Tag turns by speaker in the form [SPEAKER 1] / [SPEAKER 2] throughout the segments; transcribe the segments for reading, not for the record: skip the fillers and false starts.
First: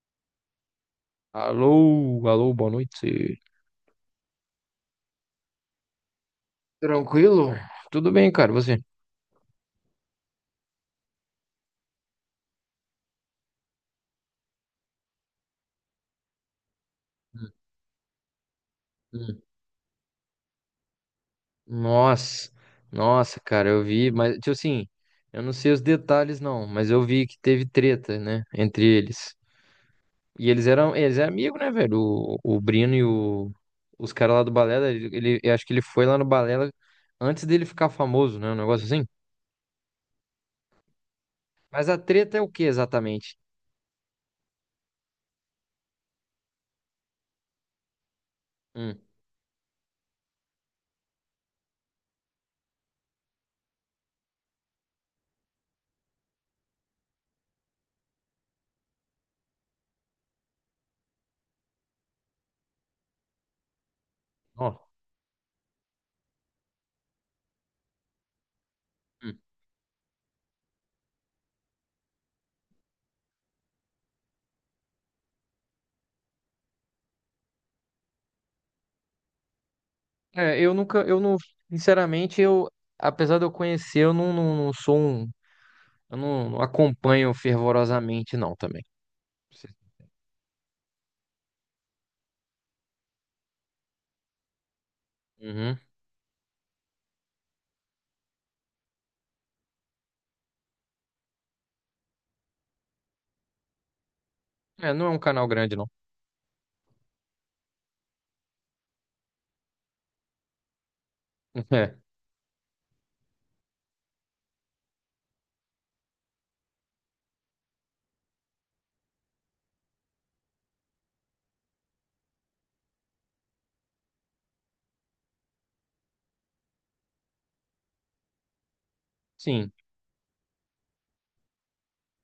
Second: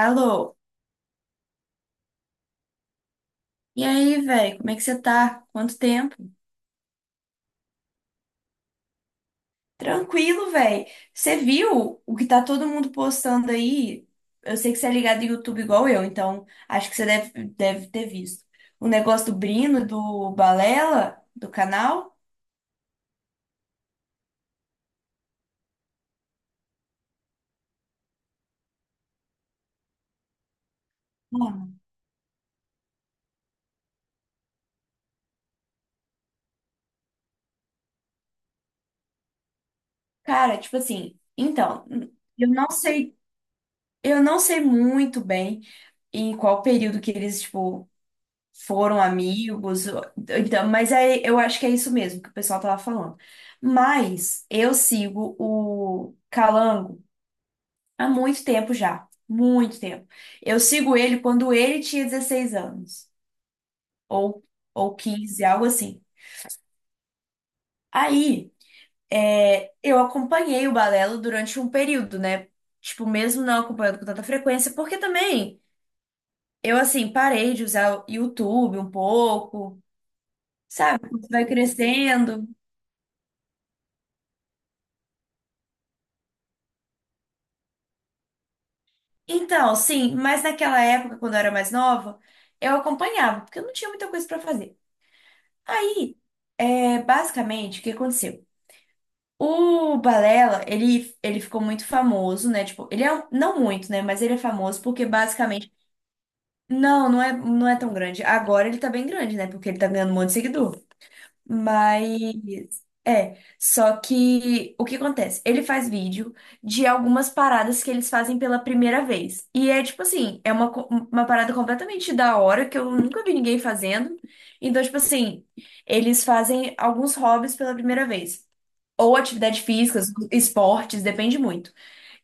[SPEAKER 1] Alô?
[SPEAKER 2] Alô, alô, boa noite.
[SPEAKER 1] E aí, velho? Como é que você tá? Quanto tempo?
[SPEAKER 2] Tranquilo? Tudo bem, cara, você?
[SPEAKER 1] Tranquilo, velho. Você viu o que tá todo mundo postando aí? Eu sei que você é ligado em YouTube igual eu, então acho que você deve,
[SPEAKER 2] Hum,
[SPEAKER 1] deve ter visto. O negócio do
[SPEAKER 2] hum.
[SPEAKER 1] Brino, do Balela, do canal.
[SPEAKER 2] Nossa, nossa, cara, eu vi, mas, tipo assim, eu não sei os detalhes não, mas eu vi que teve treta, né, entre eles. E eles eram amigos, né,
[SPEAKER 1] Mano,
[SPEAKER 2] velho? O Brino e o, os caras lá do Balela, eu acho que ele foi lá no Balela antes dele ficar famoso, né, um negócio assim.
[SPEAKER 1] cara, tipo assim, então,
[SPEAKER 2] Mas a treta é o
[SPEAKER 1] eu
[SPEAKER 2] que
[SPEAKER 1] não sei,
[SPEAKER 2] exatamente?
[SPEAKER 1] eu não sei muito bem em qual período que eles, tipo,
[SPEAKER 2] Hum,
[SPEAKER 1] foram amigos, então, mas é, eu acho que é isso mesmo que o pessoal tava falando. Mas eu sigo o Calango há muito tempo já, muito tempo. Eu sigo ele quando ele tinha 16 anos, ou,
[SPEAKER 2] ó.
[SPEAKER 1] ou 15 algo assim. Aí, é, eu acompanhei o Balelo durante um período, né? Tipo, mesmo não acompanhando com tanta frequência, porque também eu, assim, parei de usar o YouTube um pouco,
[SPEAKER 2] É, eu nunca,
[SPEAKER 1] sabe?
[SPEAKER 2] eu
[SPEAKER 1] Você
[SPEAKER 2] não,
[SPEAKER 1] vai
[SPEAKER 2] sinceramente,
[SPEAKER 1] crescendo.
[SPEAKER 2] eu, apesar de eu conhecer, eu não, não, não sou um, eu não, não acompanho fervorosamente, não, também.
[SPEAKER 1] Então, sim, mas naquela época, quando eu era mais nova, eu acompanhava, porque eu não tinha muita coisa pra fazer.
[SPEAKER 2] Uhum.
[SPEAKER 1] Aí, é, basicamente, o que aconteceu? O Balela, ele ficou muito famoso, né? Tipo, ele é, não muito, né? Mas ele é famoso
[SPEAKER 2] É, não
[SPEAKER 1] porque,
[SPEAKER 2] é um canal
[SPEAKER 1] basicamente,
[SPEAKER 2] grande, não.
[SPEAKER 1] não, não é tão grande. Agora ele tá bem grande, né? Porque ele tá ganhando um monte de seguidor.
[SPEAKER 2] É,
[SPEAKER 1] Mas é, só que o que acontece? Ele faz vídeo de algumas paradas que eles fazem pela primeira vez. E é tipo assim, é uma parada completamente da hora que eu nunca vi ninguém fazendo. Então, tipo assim, eles fazem alguns hobbies pela primeira vez. Ou atividade
[SPEAKER 2] sim.
[SPEAKER 1] física, esportes, depende muito.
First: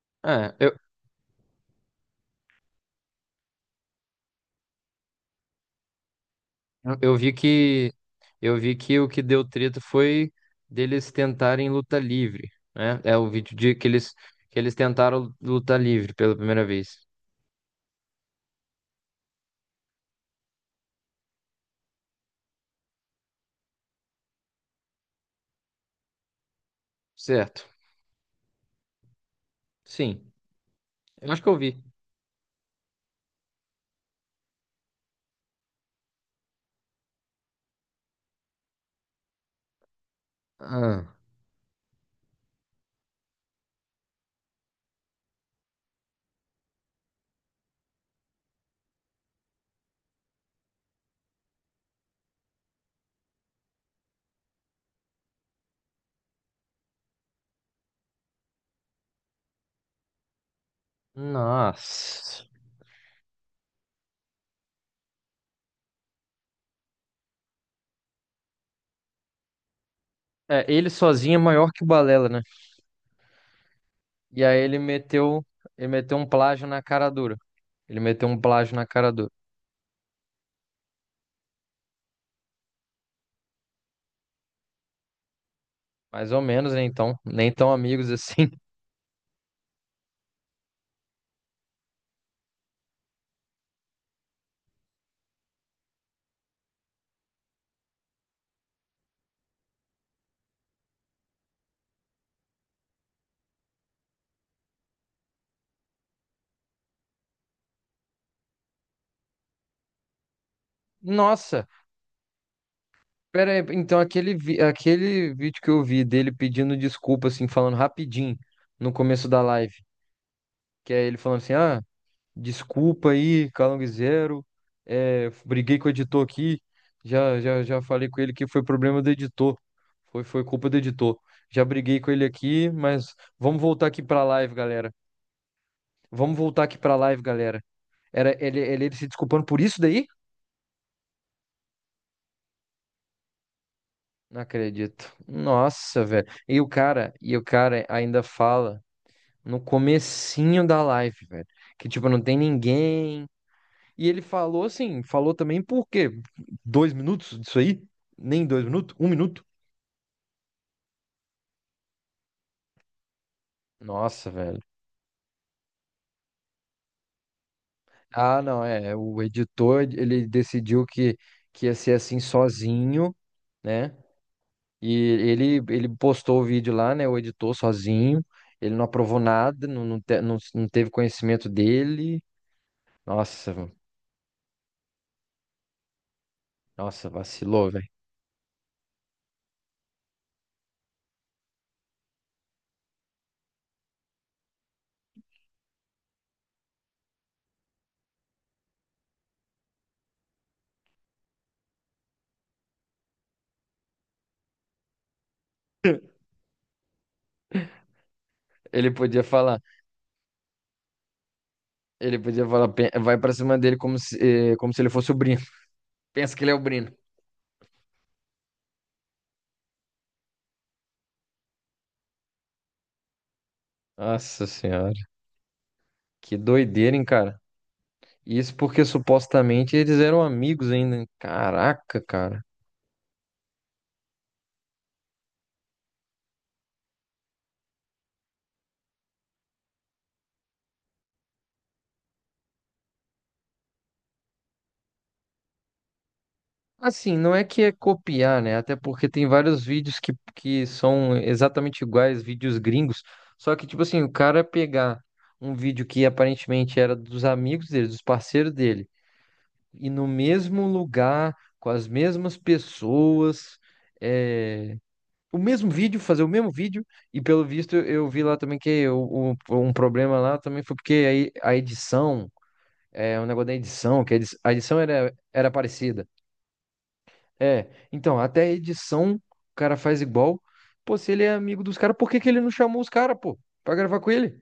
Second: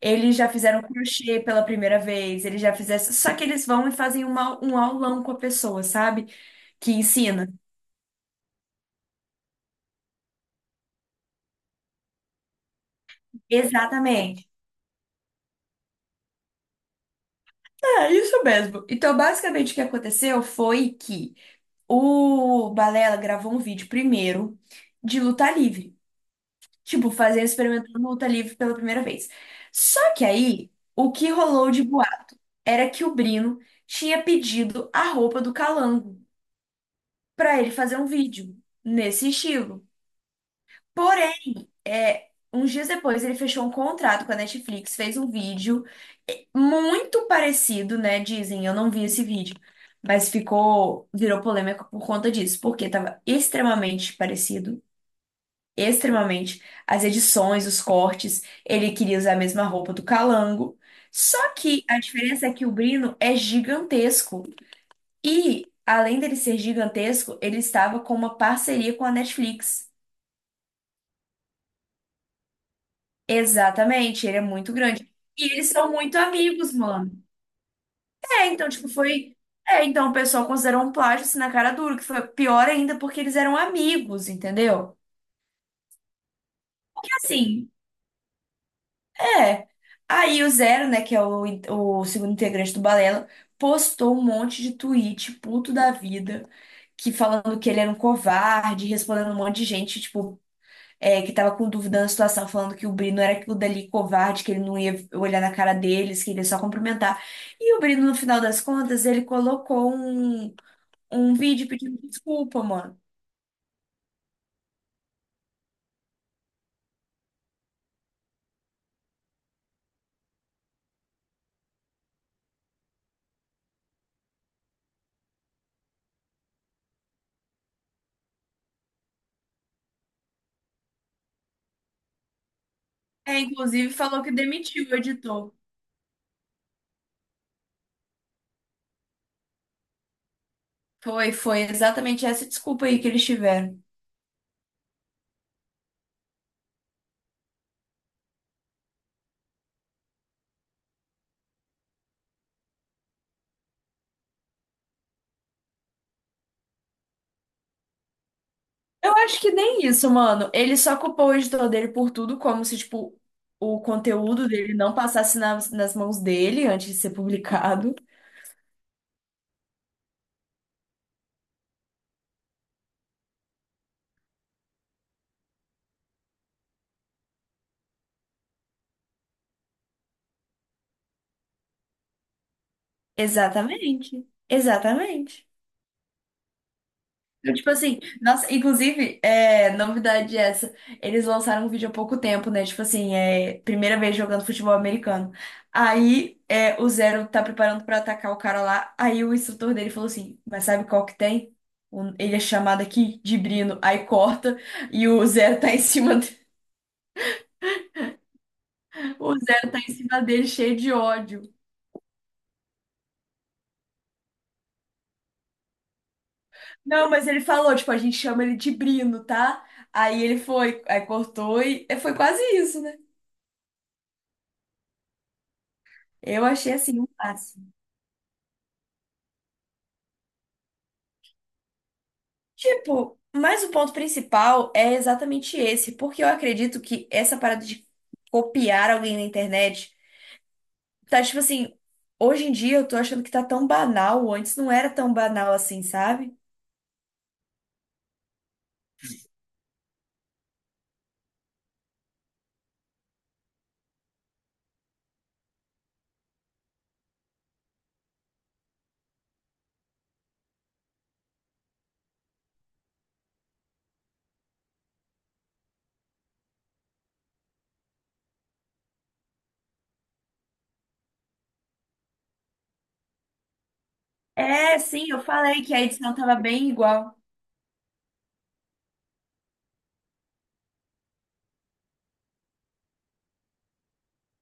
[SPEAKER 1] Eles já
[SPEAKER 2] É, eu,
[SPEAKER 1] fizeram crochê pela primeira vez, eles já fizeram. Só que eles vão e fazem um aulão com a pessoa, sabe? Que
[SPEAKER 2] eu vi
[SPEAKER 1] ensina.
[SPEAKER 2] que, eu vi que o que deu treta foi deles tentarem luta livre, né? É o vídeo de que
[SPEAKER 1] Exatamente.
[SPEAKER 2] que eles tentaram luta livre pela primeira vez.
[SPEAKER 1] É isso mesmo. Então, basicamente, o que aconteceu foi que o Balela gravou um vídeo primeiro de luta livre. Tipo, fazer
[SPEAKER 2] Certo.
[SPEAKER 1] experimentando luta livre pela primeira vez. Só que
[SPEAKER 2] Sim.
[SPEAKER 1] aí, o que
[SPEAKER 2] Eu acho que eu
[SPEAKER 1] rolou
[SPEAKER 2] vi.
[SPEAKER 1] de boato era que o Brino tinha pedido a roupa do Calango pra ele fazer um vídeo nesse estilo.
[SPEAKER 2] Ah,
[SPEAKER 1] É, uns dias depois ele fechou um contrato com a Netflix, fez um vídeo muito parecido, né? Dizem, eu não vi esse vídeo, mas virou polêmica por conta disso, porque tava extremamente parecido, extremamente. As edições, os cortes, ele queria usar a mesma roupa do Calango. Só que a
[SPEAKER 2] nossa.
[SPEAKER 1] diferença é que o Brino é gigantesco e, além dele ser gigantesco, ele estava com uma parceria com a Netflix.
[SPEAKER 2] É, ele sozinho é maior que o Balela, né?
[SPEAKER 1] Exatamente, ele é
[SPEAKER 2] E aí
[SPEAKER 1] muito
[SPEAKER 2] ele
[SPEAKER 1] grande.
[SPEAKER 2] meteu,
[SPEAKER 1] E eles
[SPEAKER 2] ele
[SPEAKER 1] são muito
[SPEAKER 2] meteu um plágio
[SPEAKER 1] amigos,
[SPEAKER 2] na cara
[SPEAKER 1] mano.
[SPEAKER 2] dura. Ele meteu um
[SPEAKER 1] É, então,
[SPEAKER 2] plágio na
[SPEAKER 1] tipo,
[SPEAKER 2] cara dura.
[SPEAKER 1] foi. É, então o pessoal considerou um plágio assim na cara dura, que foi pior ainda porque eles eram amigos, entendeu?
[SPEAKER 2] Mais ou menos, né?
[SPEAKER 1] E
[SPEAKER 2] Então, nem
[SPEAKER 1] assim,
[SPEAKER 2] tão amigos assim.
[SPEAKER 1] é. Aí o Zero, né, que é o segundo integrante do Balela, postou um monte de tweet, puto da vida, que falando que ele era um covarde, respondendo um monte de gente, tipo, que tava com dúvida na situação, falando que o Brino era o dali covarde, que ele não ia olhar na cara deles, que ele ia só cumprimentar. E o Brino, no final das contas, ele colocou um
[SPEAKER 2] Nossa,
[SPEAKER 1] vídeo pedindo desculpa, mano.
[SPEAKER 2] pera aí. Então, aquele vídeo que eu vi dele pedindo desculpa, assim, falando rapidinho no começo da live, que é ele falando assim: ah, desculpa aí, Calangzeiro, é, briguei com o editor aqui, já falei com ele que foi problema do editor, foi culpa do editor. Já briguei com ele aqui, mas
[SPEAKER 1] É,
[SPEAKER 2] vamos voltar
[SPEAKER 1] inclusive
[SPEAKER 2] aqui
[SPEAKER 1] falou
[SPEAKER 2] pra
[SPEAKER 1] que
[SPEAKER 2] live,
[SPEAKER 1] demitiu
[SPEAKER 2] galera.
[SPEAKER 1] o editor.
[SPEAKER 2] Vamos voltar aqui pra live, galera. Era ele se desculpando por isso daí?
[SPEAKER 1] Foi exatamente essa desculpa aí que eles tiveram.
[SPEAKER 2] Não acredito. Nossa, velho. E o cara ainda fala no comecinho da live, velho, que tipo não tem ninguém. E ele falou assim, falou também por quê? Dois minutos disso aí? Nem dois minutos? Um
[SPEAKER 1] Eu acho
[SPEAKER 2] minuto?
[SPEAKER 1] que nem isso, mano. Ele só culpou o editor dele por tudo, como se, tipo, o
[SPEAKER 2] Nossa,
[SPEAKER 1] conteúdo
[SPEAKER 2] velho.
[SPEAKER 1] dele não passasse nas mãos dele antes de ser publicado.
[SPEAKER 2] Ah, não, é. O editor, ele decidiu que ia ser assim sozinho, né? E ele postou o vídeo lá, né? O editor sozinho. Ele não aprovou nada, não teve conhecimento dele. Nossa, mano,
[SPEAKER 1] Exatamente. Exatamente.
[SPEAKER 2] nossa, vacilou,
[SPEAKER 1] Tipo
[SPEAKER 2] velho.
[SPEAKER 1] assim, nossa, inclusive, novidade essa, eles lançaram um vídeo há pouco tempo, né? Tipo assim, é primeira vez jogando futebol americano. Aí o Zero tá preparando pra atacar o cara lá, aí o instrutor dele falou assim, mas sabe qual que tem? Ele é chamado aqui de Brino, aí corta e o Zero tá em cima,
[SPEAKER 2] Ele podia
[SPEAKER 1] o
[SPEAKER 2] falar,
[SPEAKER 1] Zero tá em cima dele cheio de ódio.
[SPEAKER 2] ele podia falar, "Pe- vai pra cima dele como se, como se ele fosse o Brino. Pensa que ele é o Brino.
[SPEAKER 1] Não, mas ele falou, tipo, a gente chama ele de Brino, tá? Aí ele foi, aí cortou e foi quase isso, né?
[SPEAKER 2] Nossa senhora, que
[SPEAKER 1] Eu achei
[SPEAKER 2] doideira,
[SPEAKER 1] assim
[SPEAKER 2] hein,
[SPEAKER 1] um
[SPEAKER 2] cara?
[SPEAKER 1] passe.
[SPEAKER 2] Isso porque supostamente eles eram amigos ainda. Caraca, cara.
[SPEAKER 1] Tipo, mas o ponto principal é exatamente esse, porque eu acredito que essa parada de copiar alguém na internet tá tipo assim, hoje em dia eu tô achando que tá tão banal, antes não era tão banal assim, sabe?
[SPEAKER 2] Assim, não é que é copiar, né? Até porque tem vários vídeos que são exatamente iguais, vídeos gringos. Só que, tipo assim, o cara pegar um vídeo que aparentemente era dos amigos dele, dos parceiros dele, e no mesmo lugar, com as mesmas pessoas, é, o mesmo vídeo, fazer o mesmo vídeo, e pelo visto eu vi lá também que um problema lá também foi porque aí a edição, é, o negócio da edição, que a a
[SPEAKER 1] É,
[SPEAKER 2] edição
[SPEAKER 1] sim,
[SPEAKER 2] era,
[SPEAKER 1] eu
[SPEAKER 2] era
[SPEAKER 1] falei que a
[SPEAKER 2] parecida.
[SPEAKER 1] edição tava bem igual.
[SPEAKER 2] É, então, até a edição o cara faz igual. Pô, se ele é amigo dos caras, por que que ele não chamou os caras, pô, pra gravar com ele?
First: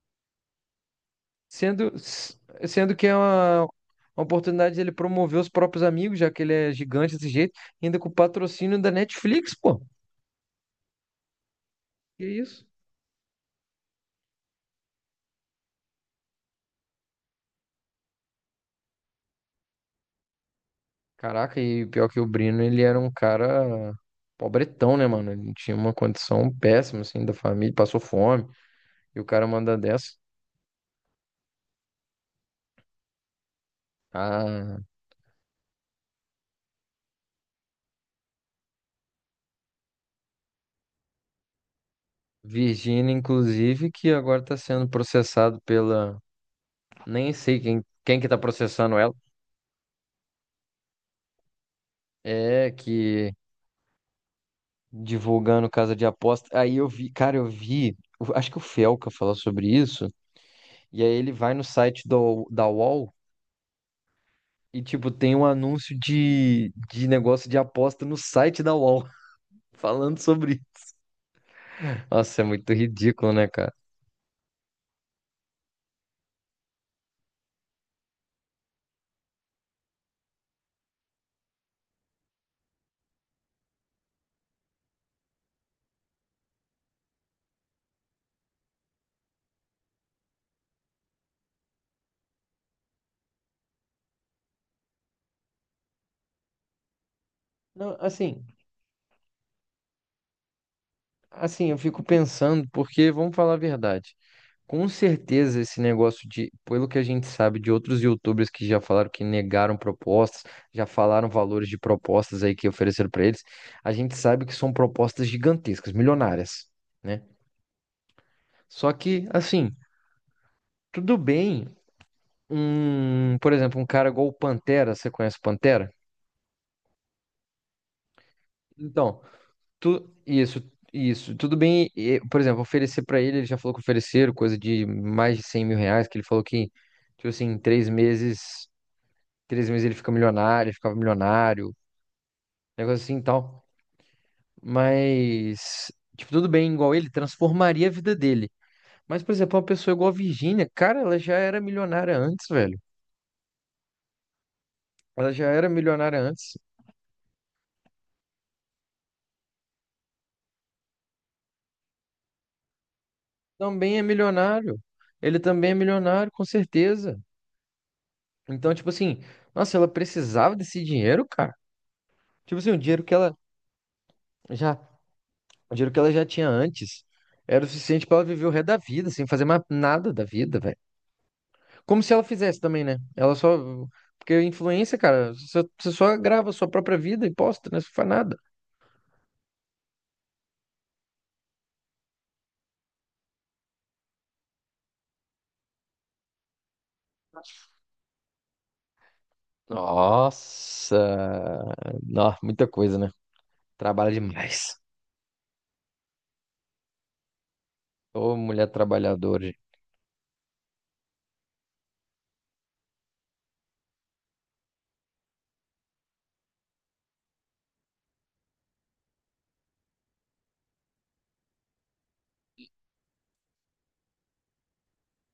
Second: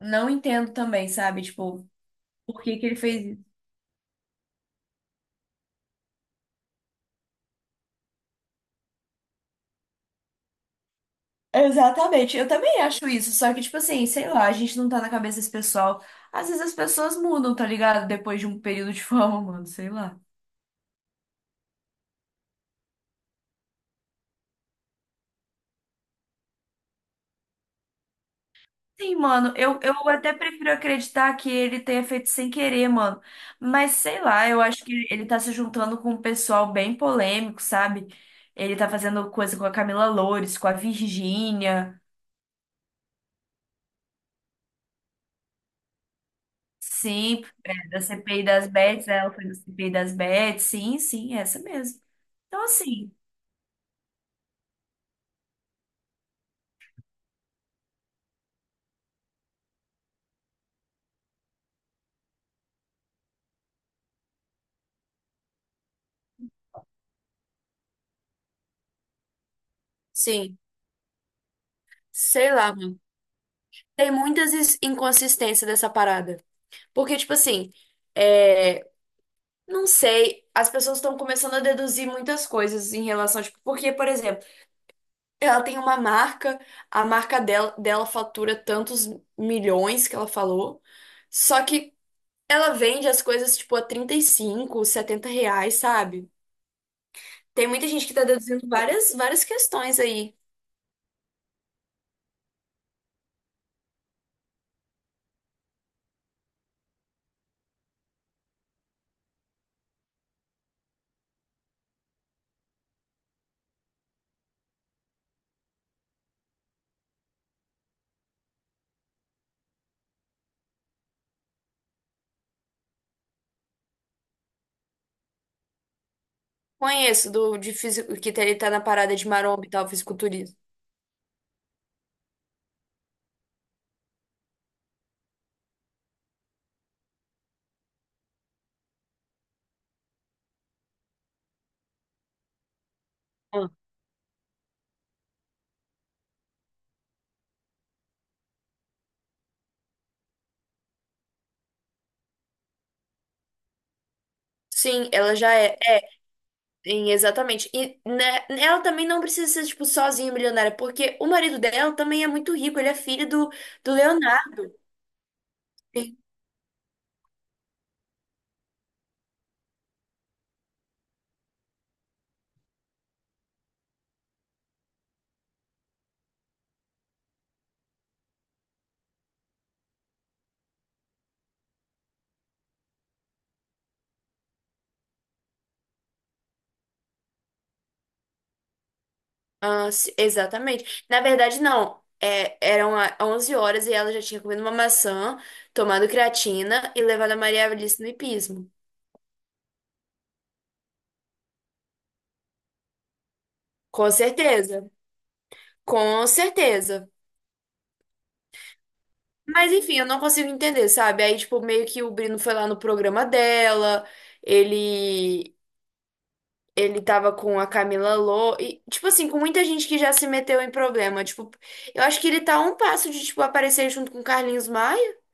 [SPEAKER 1] Não entendo também, sabe? Tipo,
[SPEAKER 2] Sendo, s-
[SPEAKER 1] por que que ele
[SPEAKER 2] sendo que é
[SPEAKER 1] fez isso?
[SPEAKER 2] uma oportunidade dele promover os próprios amigos, já que ele é gigante desse jeito, ainda com o patrocínio da Netflix, pô. Que
[SPEAKER 1] Exatamente, eu
[SPEAKER 2] isso?
[SPEAKER 1] também acho isso, só que tipo assim, sei lá, a gente não tá na cabeça desse pessoal. Às vezes as pessoas mudam, tá ligado? Depois de um período de fama, mano, sei lá.
[SPEAKER 2] Caraca, e pior que o Brino, ele era um cara pobretão, né, mano? Ele tinha uma condição péssima, assim, da família, passou fome,
[SPEAKER 1] Sim,
[SPEAKER 2] e o cara
[SPEAKER 1] mano,
[SPEAKER 2] manda
[SPEAKER 1] eu
[SPEAKER 2] dessa.
[SPEAKER 1] até prefiro acreditar que ele tenha feito sem querer, mano. Mas sei lá, eu
[SPEAKER 2] Ah,
[SPEAKER 1] acho que ele tá se juntando com um pessoal bem polêmico, sabe? Ele tá fazendo coisa com a Camila Loures, com a Virgínia,
[SPEAKER 2] Virgínia, inclusive, que agora está sendo processado pela. Nem
[SPEAKER 1] sim,
[SPEAKER 2] sei
[SPEAKER 1] é, da
[SPEAKER 2] quem que tá
[SPEAKER 1] CPI das
[SPEAKER 2] processando
[SPEAKER 1] Bets,
[SPEAKER 2] ela.
[SPEAKER 1] né? Ela foi da CPI das Bets, sim, sim, é essa mesmo. Então,
[SPEAKER 2] É,
[SPEAKER 1] assim,
[SPEAKER 2] que divulgando casa de aposta. Aí eu vi, cara, eu vi. Eu acho que o Felca falou sobre isso. E aí ele vai no site da UOL e, tipo, tem um anúncio de negócio de aposta no site da UOL falando
[SPEAKER 1] sim,
[SPEAKER 2] sobre. Nossa, é
[SPEAKER 1] sei
[SPEAKER 2] muito
[SPEAKER 1] lá, mano.
[SPEAKER 2] ridículo, né, cara?
[SPEAKER 1] Tem muitas inconsistências dessa parada. Porque, tipo assim, não sei, as pessoas estão começando a deduzir muitas coisas em relação, tipo, porque, por exemplo, ela tem uma marca, a marca dela fatura tantos milhões que ela falou, só que ela vende as coisas, tipo, a 35, 70 reais, sabe? Tem muita
[SPEAKER 2] Não,
[SPEAKER 1] gente que tá deduzindo várias, várias questões aí.
[SPEAKER 2] eu fico pensando, porque vamos falar a verdade. Com certeza, esse negócio de, pelo que a gente sabe de outros YouTubers que já falaram que negaram propostas, já falaram valores de propostas aí que ofereceram para eles, a gente sabe que são propostas gigantescas, milionárias, né? Só que, assim, tudo bem, um, por exemplo, um cara igual o Pantera, você conhece o Pantera?
[SPEAKER 1] Conheço do de físico, que ele tá na parada
[SPEAKER 2] Então,
[SPEAKER 1] de maromba e tal,
[SPEAKER 2] tu,
[SPEAKER 1] fisiculturismo.
[SPEAKER 2] isso, tudo bem, e, por exemplo, oferecer para ele, ele já falou que ofereceram coisa de mais de R$ 100.000, que ele falou que, tipo assim, em três meses. Três meses ele fica milionário, ficava milionário, negócio assim e tal.
[SPEAKER 1] Ah,
[SPEAKER 2] Mas, tipo, tudo bem, igual ele, transformaria a vida dele. Mas, por exemplo, uma pessoa igual a Virgínia, cara, ela já era milionária antes, velho.
[SPEAKER 1] sim,
[SPEAKER 2] Ela
[SPEAKER 1] ela
[SPEAKER 2] já
[SPEAKER 1] já
[SPEAKER 2] era
[SPEAKER 1] é.
[SPEAKER 2] milionária antes.
[SPEAKER 1] Sim, exatamente. E né, ela também não precisa ser, tipo, sozinha milionária, porque o marido dela também é muito rico, ele é filho do
[SPEAKER 2] Também é
[SPEAKER 1] Leonardo.
[SPEAKER 2] milionário. Ele também é
[SPEAKER 1] Sim.
[SPEAKER 2] milionário, com certeza. Então, tipo assim, nossa, ela precisava desse dinheiro, cara. Tipo assim, já, o dinheiro que ela já tinha antes era o suficiente pra ela viver o resto da vida, sem fazer mais nada da vida, velho. Como se ela fizesse também, né? Ela só. Porque influência, cara, você só grava a sua própria vida e posta, né? Você não faz nada.
[SPEAKER 1] Ah, sim, exatamente. Na verdade, não. É, eram 11 horas e ela já tinha comido uma maçã, tomado creatina e levado a Maria Alice no hipismo.
[SPEAKER 2] Nossa! Nó, muita coisa, né?
[SPEAKER 1] Com
[SPEAKER 2] Trabalha demais.
[SPEAKER 1] certeza. Com certeza.
[SPEAKER 2] Ô, mulher trabalhadora. Gente.
[SPEAKER 1] Mas enfim, eu não consigo entender, sabe? Aí, tipo, meio que o Brino foi lá no programa dela, ele Ele tava com a Camila Lô e, tipo assim, com muita gente que já se meteu em problema. Tipo, eu acho que ele tá a um passo de, tipo, aparecer junto com o Carlinhos Maia.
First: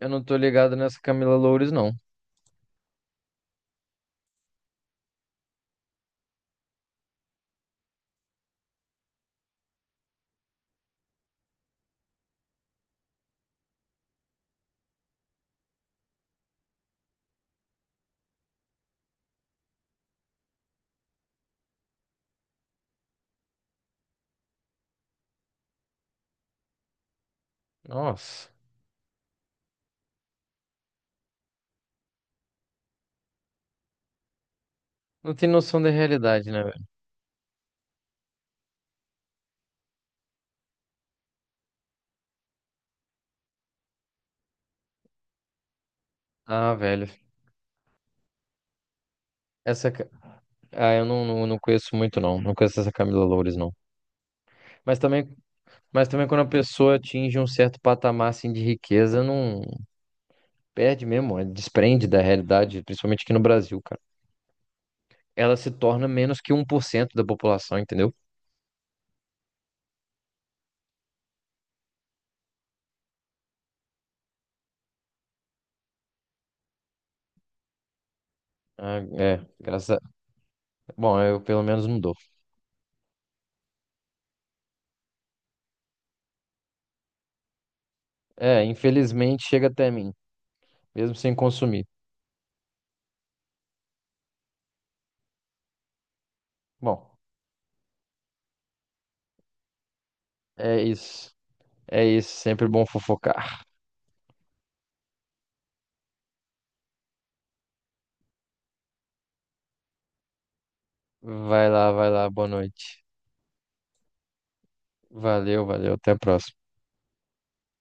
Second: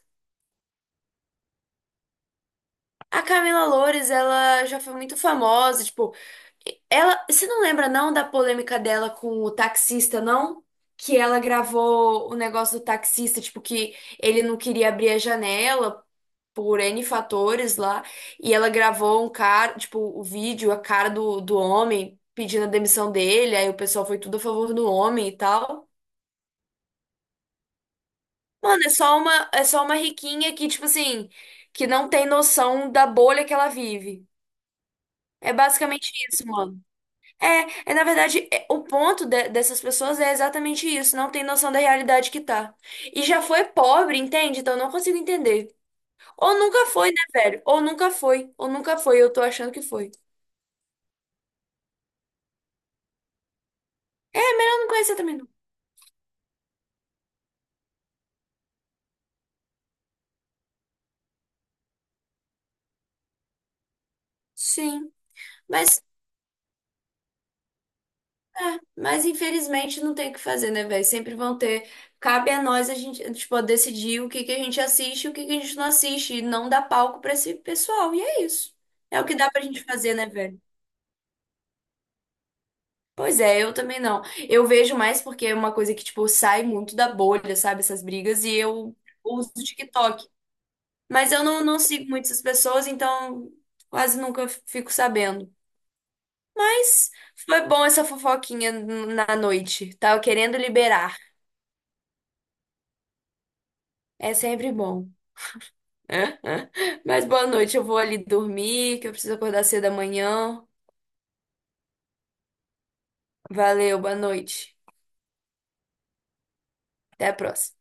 [SPEAKER 2] Eu não tô ligado nessa Camila Loures, não.
[SPEAKER 1] A Camila Loures, ela já foi muito famosa, tipo, você não lembra não da polêmica dela com o taxista, não? Que ela gravou o negócio do taxista, tipo, que ele não queria abrir a janela por N fatores lá, e ela gravou um cara, tipo, o vídeo, a cara do homem pedindo a demissão dele, aí o pessoal foi tudo a favor do homem e tal.
[SPEAKER 2] Nossa.
[SPEAKER 1] Mano, é só uma riquinha que, tipo assim, que não tem noção da bolha que ela vive.
[SPEAKER 2] Não tem
[SPEAKER 1] É
[SPEAKER 2] noção da
[SPEAKER 1] basicamente isso,
[SPEAKER 2] realidade, né,
[SPEAKER 1] mano.
[SPEAKER 2] velho?
[SPEAKER 1] É na verdade, o ponto dessas pessoas é exatamente isso, não tem noção da realidade que tá. E já foi pobre, entende? Então eu não consigo entender. Ou
[SPEAKER 2] Ah,
[SPEAKER 1] nunca
[SPEAKER 2] velho.
[SPEAKER 1] foi, né, velho? Ou nunca foi, eu tô achando que
[SPEAKER 2] Essa. Ca-
[SPEAKER 1] foi.
[SPEAKER 2] ah, eu não, não, não conheço muito, não. Não conheço essa Camila Loures, não.
[SPEAKER 1] Não
[SPEAKER 2] Mas
[SPEAKER 1] conhecia
[SPEAKER 2] também,
[SPEAKER 1] também não.
[SPEAKER 2] mas também quando a pessoa atinge um certo patamar, assim, de riqueza, não. Perde mesmo, é, desprende da realidade, principalmente aqui no Brasil, cara.
[SPEAKER 1] Sim,
[SPEAKER 2] Ela se
[SPEAKER 1] mas,
[SPEAKER 2] torna menos que 1% da população, entendeu?
[SPEAKER 1] mas infelizmente não tem o que fazer, né, velho? Sempre vão ter. Cabe a nós a gente, tipo, decidir o que que a gente assiste e o que que a gente não assiste. E não dar palco pra esse pessoal. E é isso.
[SPEAKER 2] Ah,
[SPEAKER 1] É o que
[SPEAKER 2] é,
[SPEAKER 1] dá pra gente
[SPEAKER 2] graças a...
[SPEAKER 1] fazer, né, velho?
[SPEAKER 2] Bom, eu pelo menos não dou.
[SPEAKER 1] Pois é, eu também não. Eu vejo mais porque é uma coisa que, tipo, sai muito da bolha, sabe? Essas brigas. E
[SPEAKER 2] É,
[SPEAKER 1] eu
[SPEAKER 2] infelizmente
[SPEAKER 1] uso o
[SPEAKER 2] chega até mim,
[SPEAKER 1] TikTok.
[SPEAKER 2] mesmo
[SPEAKER 1] Mas
[SPEAKER 2] sem
[SPEAKER 1] eu não
[SPEAKER 2] consumir.
[SPEAKER 1] sigo muito essas pessoas, então quase nunca fico sabendo. Mas
[SPEAKER 2] Bom,
[SPEAKER 1] foi bom essa fofoquinha na noite. Tava querendo
[SPEAKER 2] é
[SPEAKER 1] liberar.
[SPEAKER 2] isso. É isso, sempre bom fofocar.
[SPEAKER 1] É sempre bom. Mas boa noite, eu vou ali dormir, que eu preciso acordar cedo amanhã.
[SPEAKER 2] Vai lá, boa noite.
[SPEAKER 1] Valeu, boa noite.
[SPEAKER 2] Valeu, valeu, até a próxima.
[SPEAKER 1] Até a próxima.